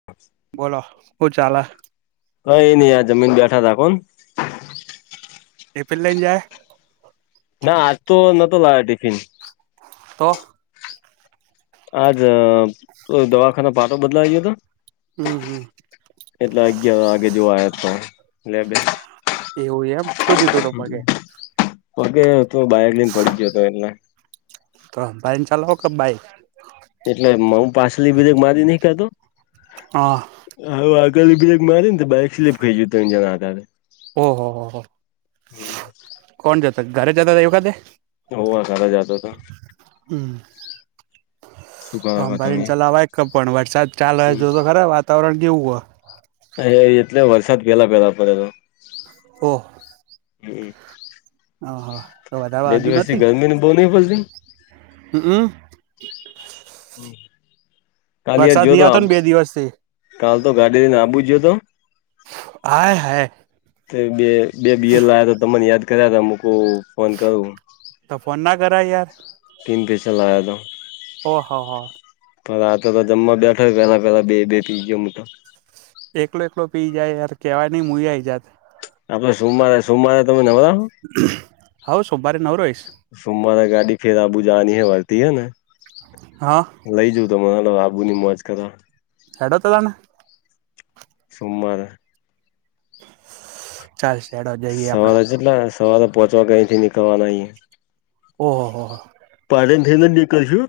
[inaudible] બોલો હું ચાલે. કાયે ની આ જમીન બેઠાતા કોણ ટિફિન લઈને જાય ના આજ તો નોતો લાયો ટિફિન તો. આજ દવાખાના પાટો બદલાવી ગયો હતો. હમ હમ એટલે અગિયાર વાગે જોવા આયો તો એટલે બે એવું એમ શું થિયું તું તો પગે પગે તો બાઈક લઈને પડી ગયો તો એટલે ત્રળ બાઈન ચલાવો કે બાઈક એટલે હું પાસલી બ્રેક મારી ની કેતો હા. હો આગળ ની બ્રેક મારી ને તો બાઈક સ્લીપ ખાઈ ગઈ ત્રળ જણા હતા તે ઓહ હો હો કોણ જતા ઘરે જતા હતા એ વખતે હોવે ઘરે જતો તો. હમ્મ. શું કરો તમે હંભારીને ચલાવાય કે પણ વરસાદ ચાલે હ જો તો ખરે વાતાવરણ કેવું હો તે એટલે વરસાદ પેલા પેલા પડેલો. હો. હમ્મ. હા હા. તો વધારે બે વાગ્યું દિવસ થી ગરમી બોની પડતી? હુંકુ. કાલ યાર વરસાદ જો નહી તો આ, આવતો ને બે દિવસ થી કાલ તો ગાડી લઈને આબુ ગ્યો તો. આય હાય. બે બે બિયર લાયા તો તમને યાદ કર્યા હતા મુકુ ફોન કરું. તો ફોન ના કરાય યાર. કિંગફિશર લાયો તો. ઓહ હો હો. પણ રાતે તો જમવા બેઠો પેલા પેલા બે બે પી ગયો હું તો. એકલો એકલો પી જાય યાર કેવાય ની મુએ આઈ જાત. આપડે સોમવારે સોમવારે તમે નવરા હો? હા સોમવારે નવરો હોઈશ. સોમવારે ગાડી ફેર આબુ જવાની હે હે વરદિ હે ને. હા. લઈ જઉ તમને હાલો આબુની મોજ કરવા. હેડો તો તા. સોમવારે. ચાલશે હેડો. જઈએ આપડે સવારે જેટલા સવારે પોહચવા કઈ થી નીકળવાના અઈએ. ઓહા હો હો. [unintelligible] થઈને જ નીકળશું.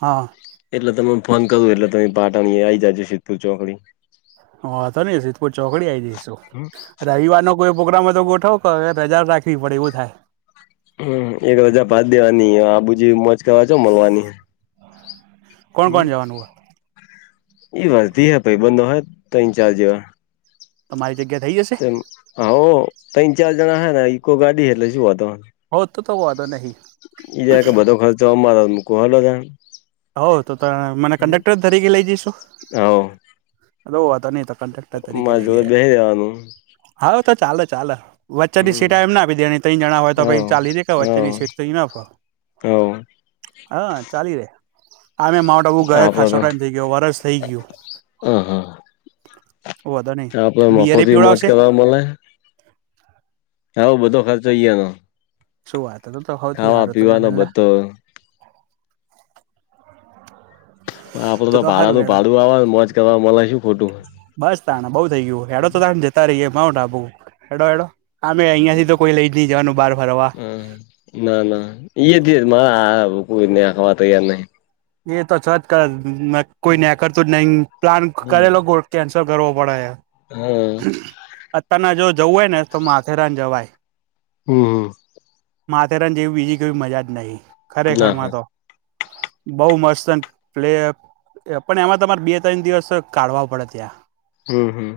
હા. એટલે તમને ફોન કરો એટલે તમે પાટણ આ આવી જજો સિદ્ધપુર ચોકડી. વાંધો નહી સિદ્ધપુર ચોકડી આઈ જઈશું. રવિવારનો કોઈ પ્રોગ્રામ હોય તો ગોઠવો ક રજા રાખવી પડે એવું થાય. હમ્મ, એક રજા પાત દેવાની આબુ જેવી મોજ કરવા જો [unintelligible] કોણ હમ્મ, કોણ જવાનું હોય ઈ વર્ધી હે ભઈબંધો હે ત્રણ ચાર જેવા. તો મારી જગ્યા થઈ જશે? હાહો તન ચાર જણા હે ને ઈકો ગાડી એટલે શું વાંધો. હો તો તો વોધો નહી. ઈ જાય કે બધો ખર્ચો અમારો મુકો હાલો [unintelligible] હો તો ત મને કંડેક્ટર જ તરીકે લઈ જઈશું, હોવ હલો વાધો નહી તો કડેક કટર તરીકે માર લઈ જોડે જાય, બેહી રેવાનું હાલો તો ચાલે ચાલે. વચ્ચેની હમ સીટ એમને આપી દેવાની ત્રન જણા હોય તો હોવ પછી ચાલી દે વચ્ચેની સીટ તો ઈનઅફ હોય. હવ. હા ચાલી રે. આમે માઉન્ટ આબુ ગયા આપડે ખાશો તો ટાઈમ થઇ ગયો વરસ થઇ ગયું. હ હા વાંધો નહીં આપડે મફત બિયરે ની મોજ પીવડાવશે કરવા મલે. હ ઓ બધો ખર્ચ ઈ યાનો. શું વાત એ હોથી પીવાનો હારું લે [unintelligible] બધો આપડે તો ભાડા નું ભાડું આવે મોજ કરવા મલે શું ખોટું. બસ તાને બઉ થઈ ગયું હેડો તો તા જ ત્યારે માઉન્ટ આબુ હેડો હેડો આમે અહિયા થી તો કોઈ લઈ જ નઈ જવાનું બહાર ફરવા. હમ્મ, ના ના ઈ જ મા આ મા આ કોઈ નયા આવા તૈયાર નહી. એ તો છ જ કર ન કોઈ ન્યા કરતું જ નહી પ્લાન હમ કરેલો કો કેન્સલ કરવો પડે હે. હા અત્યારના જો જવું હોય ને તો માથેરાન જવાય. હમ હમ માથેરાન જેવી બીજી કોઈ મજા જ નહી. ના ખરેખર હોય માં તો. બઉ મસ્ત પ્લે એ પણ એમાં તમારે બે તણ દિવસ કાઢવા પડે ત્યાં. હમ હમ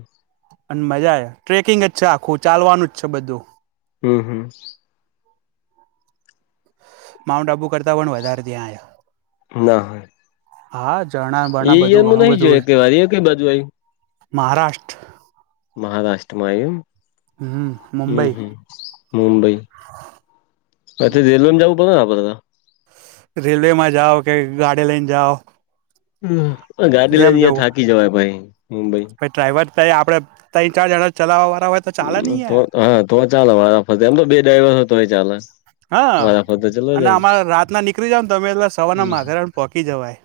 અને મજા આય ટ્રેકિંગ જ છે આખું ચાલવાનું જ છે બધું. હમ હમ માઉન્ટ આબુ કરતાં પણ વધારે ત્યાં હહ. ના હોય હા ઝરણા એ બરણા બધું ઈયરમાં ઘણું નહી બધું જોય હોય. કે વાર એ કઈ બાજુ આવ્યું મહારાષ્ટ્ર મહારાષ્ટ્રમાં એમ? હમ હમ મુંબઈ હમ મુંબઈ. ત્યાંથી રેલવેમાં જાવું પડે ને આપણને? રેલવેમાં જાઓ કે ગાડી લઈને જાઓ. હમ પણ ગાડી લઈને જેમ ન્યા જવું થાકી જવાય ભાઈ મુંબઈ. ડ્રાઈવર તઈ આપણે તન ચાર જણા ચલાવવાળા હોય. તો ચાલે નહી તો યાર હા તો ચાલે વારાફરતી આમ તો બે ડ્રાઈવર હોય તોય ચાલે. હા વારા ફરતે ચલો અને જાય અમા ને રાતના નીકળી જાવ ને તમે એટલે સવારના માથેરાન પોકી જવાય.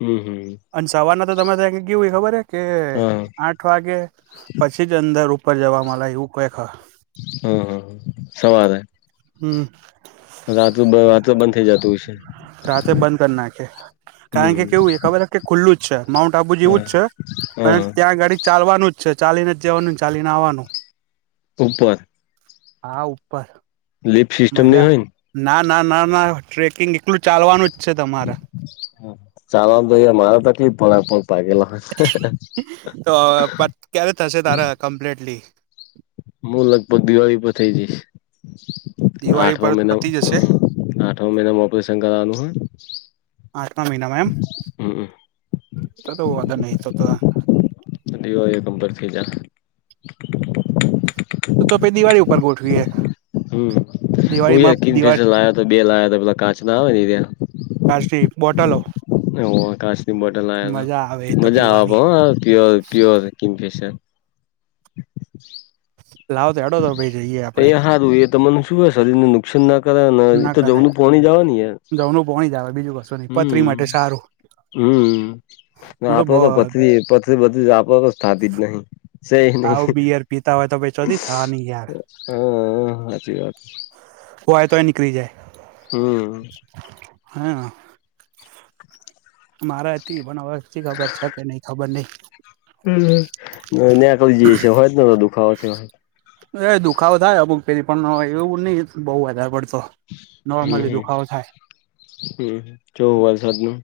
હમ હમ અને સવારના તો તમારે ત્યા કેવું હોય ખબર હેકે હા આ આઠ વાગે પછી જ અંદર ઉપર જવા મલે એવું કંઈક હે. હમ હમ હમ સવારે? હમ રાતું રાતના બંધ થઈ જાતું હશે? રાતે બંધ કર નાખે. કારણ કે હમ કેવું એ ખબર કે ખુલ્લું જ છે. માઉન્ટ આબુ જેવું હા જ છે અને હા ત્યાં ગડી ચાલવાનું જ છે ચાલીને જ જવાનું ને ચાલીને આવાનું. ઉપર? હા ઉપર. લિપ સિસ્ટમ નહીં મજા હોઈ ને? ના ના ના ના ટ્રેકિંગ એકલું ચાલવાનું જ છે તમારે. ચાલવામાં તો યાર મારે તકલીફ પડે પગ ભાગેલા. તો હવે પત ક્યારે થશે તારે હવે કમ્પ્લેટલી? મું લગભગ દિવાળી પર થઇ જઈશ. દિવાળી પર આઠમા પતી જશે મહિનામાં આઠમા મહિનામાં ઓપરેશન કરાવાનું હોય. આઠમા મહિનામાં એમ? હમ અ તો તો વોધો નહી તો તો [unintelligible] તો તો પહી દિવાળી ઉપર ગોઠવીએ. હમ હુએ દિવાળીમાં કિંગફિશર દિવાળી લાયો તો બે લાયો તો પેલા કાચના આવે ને એર્યા. કાચની બોટલો? હું એ કાચની બોટલ લાયો તો. મજા આવે એ તો મજા આવે પીવાની પણ હહ આ પ્યોર પ્યોર કિંગફિશર. [inaudible] લાવ તો હેંડો તો પછી જઈએ એ આપડે હારું એ તમને શુંય શરીરને [unintelligible] [unintelligible] ના તો કરે જવનું પોણી જ આવે ન યાર જમનું પોણી જ આવે બીજું કશું નહી પથરી માટે સારું હમ આપડે તો પથરી પથરી બધું જ આપડે તો થતી જ નહી. સઈ નહિ આવું બીયર પીતા હોય તો ભાઈ ચોથી થવાની યાર હા સાચી વાત. હોય તોય નીકળી જાય. હમ. હા મારે હતી પણ હવે શિ ખબર છે કે નહી ખબર નહી. [unintelligible] હોય ને દુખાવો થયો હોય. એ દુખાવો થાય અમુક ફેરી પણ એવું નહિ બહુ વધારે પડતો. હમ નોર્મલી હમ દુખાવો થાય હ જો વરસાદનું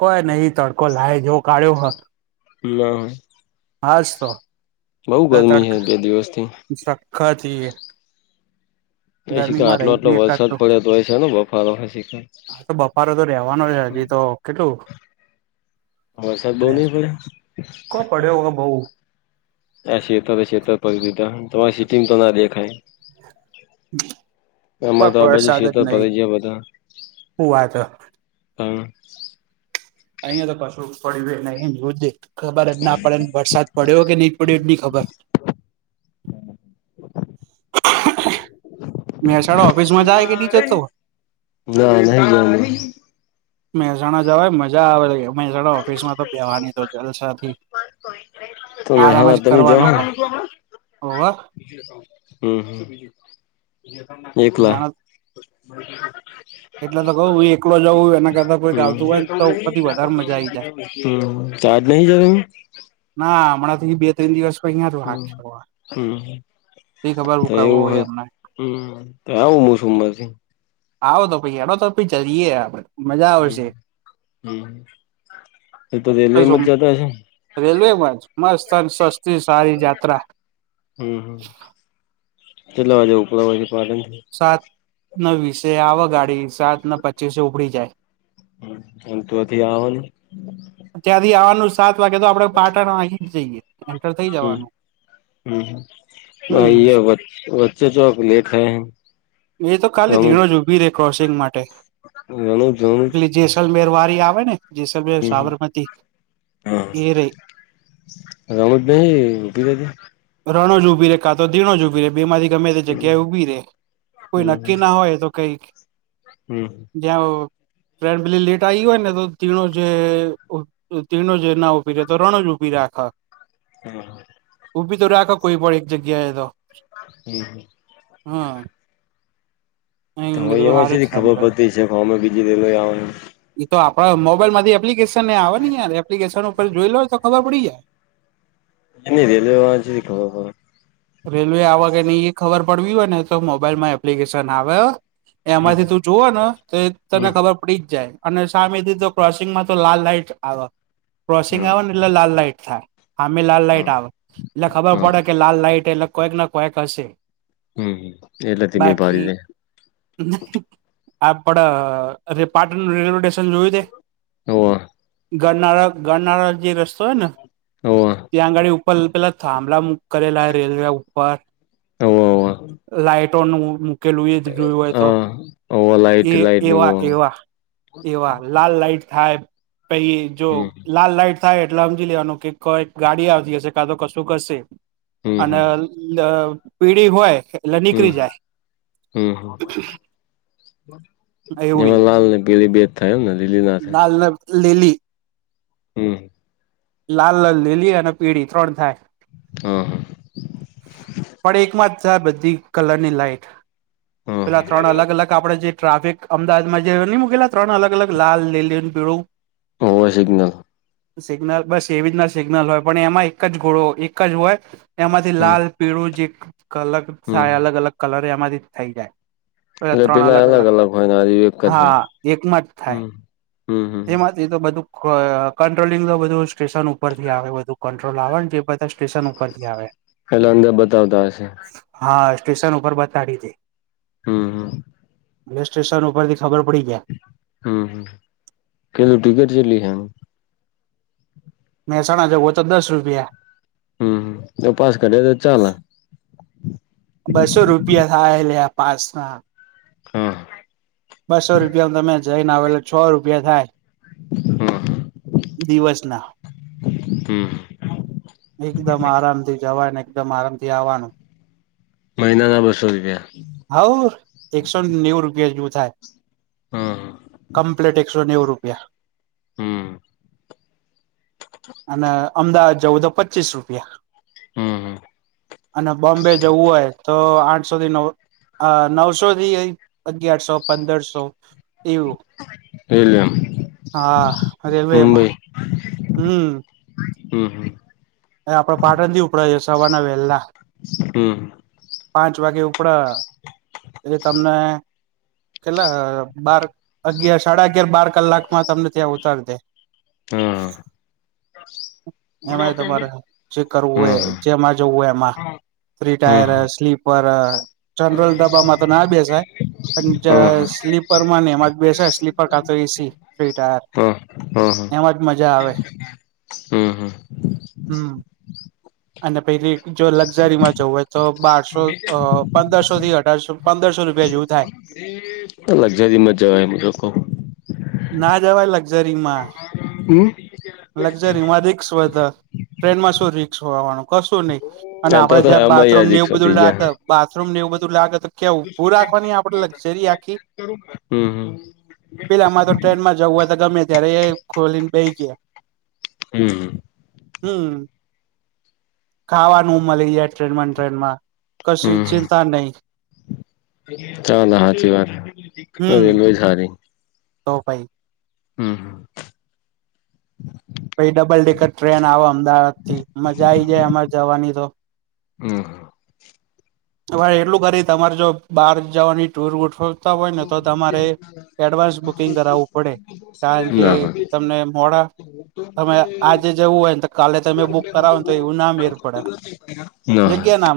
કોઈ નહી તડકો લાય જેવો કાઢ્યો હે ના હાસ્તો બઉુ ગરમી છે બે દિવસ થી. [unintelligible] [unintelligible] ગરમીમાં આટલો રહી જ આટલો નહી એકાદ વરસાદ તો પડ્યો તોય છે ને બફારો હજી તો. તો બફારો તો રેવાનો હજી તો કેટલું વરસાદ બહુ રે નહી છે પડે કો પડ્યો હ બહુ [unintelligible] સીટીંગ તો ના દેખાય. એમાં તો પણ આ વરસાદ જ નહી બાજુ [unintelligible] બધા હું વાત હ. હ અહિયાં તો કશું પડ્યુ એ નહીં [unintelligible] ખબર જ ના પડેને વરસાદ પડ્યો કે નહી પડ્યો એજ ની ખબર. [inaudible] મહેસાણા ઓફિસ માં જાય કે નહી જતો ના [unintelligible] મેહસાણા જવાય મજા આવે એમ. [unintelligible] ઓફિસ માં તો બેવાની તો જલસાથી [unintelligible] આરામ જ કરવાનો હોય હોવે હમ એકલા. મહેનત [unintelligible] એટલે તો કઉ હું એકલો જઉં એના કરતા કોઈક આવતું હોય તો ઉપર થી વધારે મજા આઈ જાય હમ તો આજ નહી જવુ. ના હમણાં થી બે ત્રણ દિવસ તો અહિયાં નું રાખ્યું આ. હમ તો એવું હોય હમ તો આવું મુસુમમાંથી. આવો તો પછી હેંડો તો પછી જઈએ આપડે. મજા હમ આવશે હમ એ તો રેલવેમાં જ જતા હશે ને. રેલવે માંજ મસ્ત આમ સસ્તી સારી જાત્રા. હમ હમ કેટલા વાગે ઉપડવાની પાલન થી. સાત ને વીસે આવે ગાડી સાત ને પચીસે ઉપડી જાય. હ અને ત્યૉથી આવો ને ત્યાંથી આવવાનું સાત વાગે તો આપડે પાટણ માં આઈ જ જઈએ એન્ટર થઈ હમ જવાનું. હમ [unintelligible] હમ વચ્ચે. [unintelligible] એ તો ખાલી રણુજ ધીણો જ ઉભી રે ક્રોસિંગ માટે રણુજ રણુજ પેલી જેસલમેર વારી આવે ને જેસલમેર હમ હમ સાબર હા [unintelligible] ઊભી રેતી રણોજ ઉભી રે કાંતો ધીનોજ ઉભી રે બેમાંથી ગમે તે હમ જગ્યાએ ઉભી રે કોઈ નક્કી ના હોય એ તો કઈક હમ્મ જ્યાં ટ્રેન ભલેલી લેટ આવી હોયને તો ધીણો જ ધીણો જ ના ઉભી રહેે તો રણો જ ઊભી આખા હા ઊભી તો રાખો કોઈ પણ એક જગ્યાએ તો હમ્મ હા તો હવે કીધું એમાં હારું જ શેની ખબર સેન્ટ્રલ પડતી હશે કે અમે બીજી [unintelligible] ઈતો આપણા મોબાઈલ માંથી એપ્લિકેશન નેય આવે ને યાર એપ્લિકેશન ઉપર જોઈ લો તો ખબર પડી જાય રેલવેમાં થીય ખબર પડે રેલવે આવા કે ની એ ખબર પડવી હોય ને તો મોબાઈલમાં એપ્લિકેશન આવે હમ એમાંથી તું જુવે ને તો એ તને હમ. ખબર ઉપડી જ જાય અને સામેથી તો ક્રોસિંગમાં તો લાલ લાાઈટ આવે ક્રોસિંગ હમ આવે ને એટલે લાલ લાઈટ થાય સામે લાલ હમ લાઈટ આવે એટલે ખબર હમ પડે કે લાલ લાઈટ એટલે કોઈક ને કોઈક હશે હમ્મ એટલે ધીમે ભારી બાકી લે આપડ પાટણ રેલવે જોયું તે હોવે ગરનાળા ગરનાળા જે રસ્તો હેને હોવે. ત્યાં આ ગાડી ઉપર પેલા થાંભળક કરેલા રેલવે ઉપર હોવે હોવે લાાઈટોનું મૂકેલું એ જ જોયું હોય તો હા હોવે લાઈટ એ લાઈટ નું એવા હોવે એવા એવા લાલ લાઈટ થાય પહી જો હમ લાલ લાઈટ થાય એટલે સમજી લેવાનું કે કઈક ગાડી આવતી હશે કા તો કશુંક હશે હમ અને હમ. પીળી હોય હમ્મ નીકળી જાય હમ્મ હમ્મ એવું એમાં છે લાલને પેલી બે જ થાય હને લીલી ના થાય લિલી હમ્મ લાલ લલ લીલી અને પીળી ત્રણ થાય હા પણ એકમાં જ જાય બધી કલરની લાઈટ હા. પેલા ત્રણ અલગ અલગ આપડે જે ટ્રાફિક અમદાવાદમાં જે મૂકેલા ત્રણ અલગ અલગ લાલ લીલું ને પીળું હોવે સિગ્નલ સિગ્નલ બસ એવી જ સિગ્નલ હોય પણ એમાં એક જ ગોળો એક જ હોય એમાંથી હમ લાલ પીળું જે કલગ હમ. અલગ અલગ કલર એમાંથી થઇ જાય એટલે પેલા અલગ અલગ હોય આયરુ એક જ હોય હા હમ્મ હમ્મ એ તો બધું કંટ્રોલિંગ તો બધું સ્ટેશન ઉપરથી આવે બધું કંટ્રોલ આવે ને જે સ્ટેશન ઉપરથી આવે એટલે અંદર બતાવતા હશે હા સ્ટેશન ઉપર બતાડી દે હમ્મ હમ્મ પોલીસ સ્ટેશન ઉપરથી ખબર પડી જાય હમ હમ કનું ટિકટ ચેટલી હનું. મહેસાણા જવુ હોય તો દસ રૂપિયા. હમ તો પાસ કરે તો ચાલ. બસો રૂપિયા થાયલે આ પાસમાં. હા. બસો રૂપિયામાં તમે જઈને આવો એટલે છ રૂપિયા થાય. હમ દિવસના. હમ એકદમ આરામ થી જવાય ને એકદમ આરામ થી આવવાનું. મહિના ના બસો રૂપિયા. હોવ એકસો નેવું રૂપિયા જેવું થાય. કમ્પ્લેટ એકસો નેવું રૂપિયા. હમ. અને અમદાવાદ જવું તો પચીસ રૂપિયા. હમ હમ અને બોમ્બે જવું હોય તો આઠસો થી નવ નવસો થી અગિયારસો પંદરસો. એવું એટલે એમ હા રેલવેમાં. મુંબઈ હમ. હમ હમ. આપડે પાટણ થી ઉપડે છે સવારના વહેલા. હમ. પાંચ વાગે ઉપડે એટલે તમને. કેટલા બાર અગિયાર સાડા અગિયાર બાર કલાકમાં તમને ત્યાં ઉતારી દે. હ. એમાંય તમારે જે કરવું હોય હા હા જેમાં જવું હોય એમાં. ફ્રી હા ટાયર સ્લીપર જનરલ ડબ્બામાં તો ના બેસાય. હા પણ સ્લીપર માં ને એમાં જ બેસાય સ્લીપર કાંતો એસી ફ્રી ટાયર. હ હઅ. એમાં જ મજા આવે. હમ હમ. હમ. અને પેલી જો લક્ઝરીમાં જવું હોય તો બારસો પંદરસો થી અઢારસો પંદરસો રૂપિયા જેવું થાય. લક્ઝરીમાં જવાય મેતો કવ. ના જવાય લક્ઝરી માં. હમ. લકઝરીમાં રિસ્ક વધાર ટ્રેનમાં શું રિસ્ક હોવાનું કશું નય. અને આ તો આપડે તો જ્યાં આમાં બાથરૂમ યાર ને એવું રિક્ષો બધું થઈ ગયા લાગે બાથરૂમ ને એવું બધું લાગે કે ઊભું રાખવાની આપણેે લક્ઝરી આખી. હમ પેલામાં તો ટ્રેનમાં જવું હોય તો ગમે ત્યારે એ ખોલીને બેહી ગયા. હમ. હમ. ખાવાનું મળી જાય ટ્રેન માં ટ્રેન માં કશી ચિંતા નય. નાના હાચી વાત હમ રેલવે જ હારી. તો પહિ. હમ. પછી ડબલ ડેકર ટ્રેન આવે અમદાવાદ થી મજા આઈ જાય એમાં જવાની તો હમ. તમારે એટલું ખરી તમારે જો બહાર જવાની ટુર વુર ગોઠવ- તા હોય ને તો તમારે એડવાન્સ બુકિંગ કરાવવું પડે કારણ કે ના તમને મોડા તમે આજે જવું હોય ને તો કાલે તમે બુક કરાવો ને તો એવું ના મેર પડે. [inaudible] જગ્યા ના-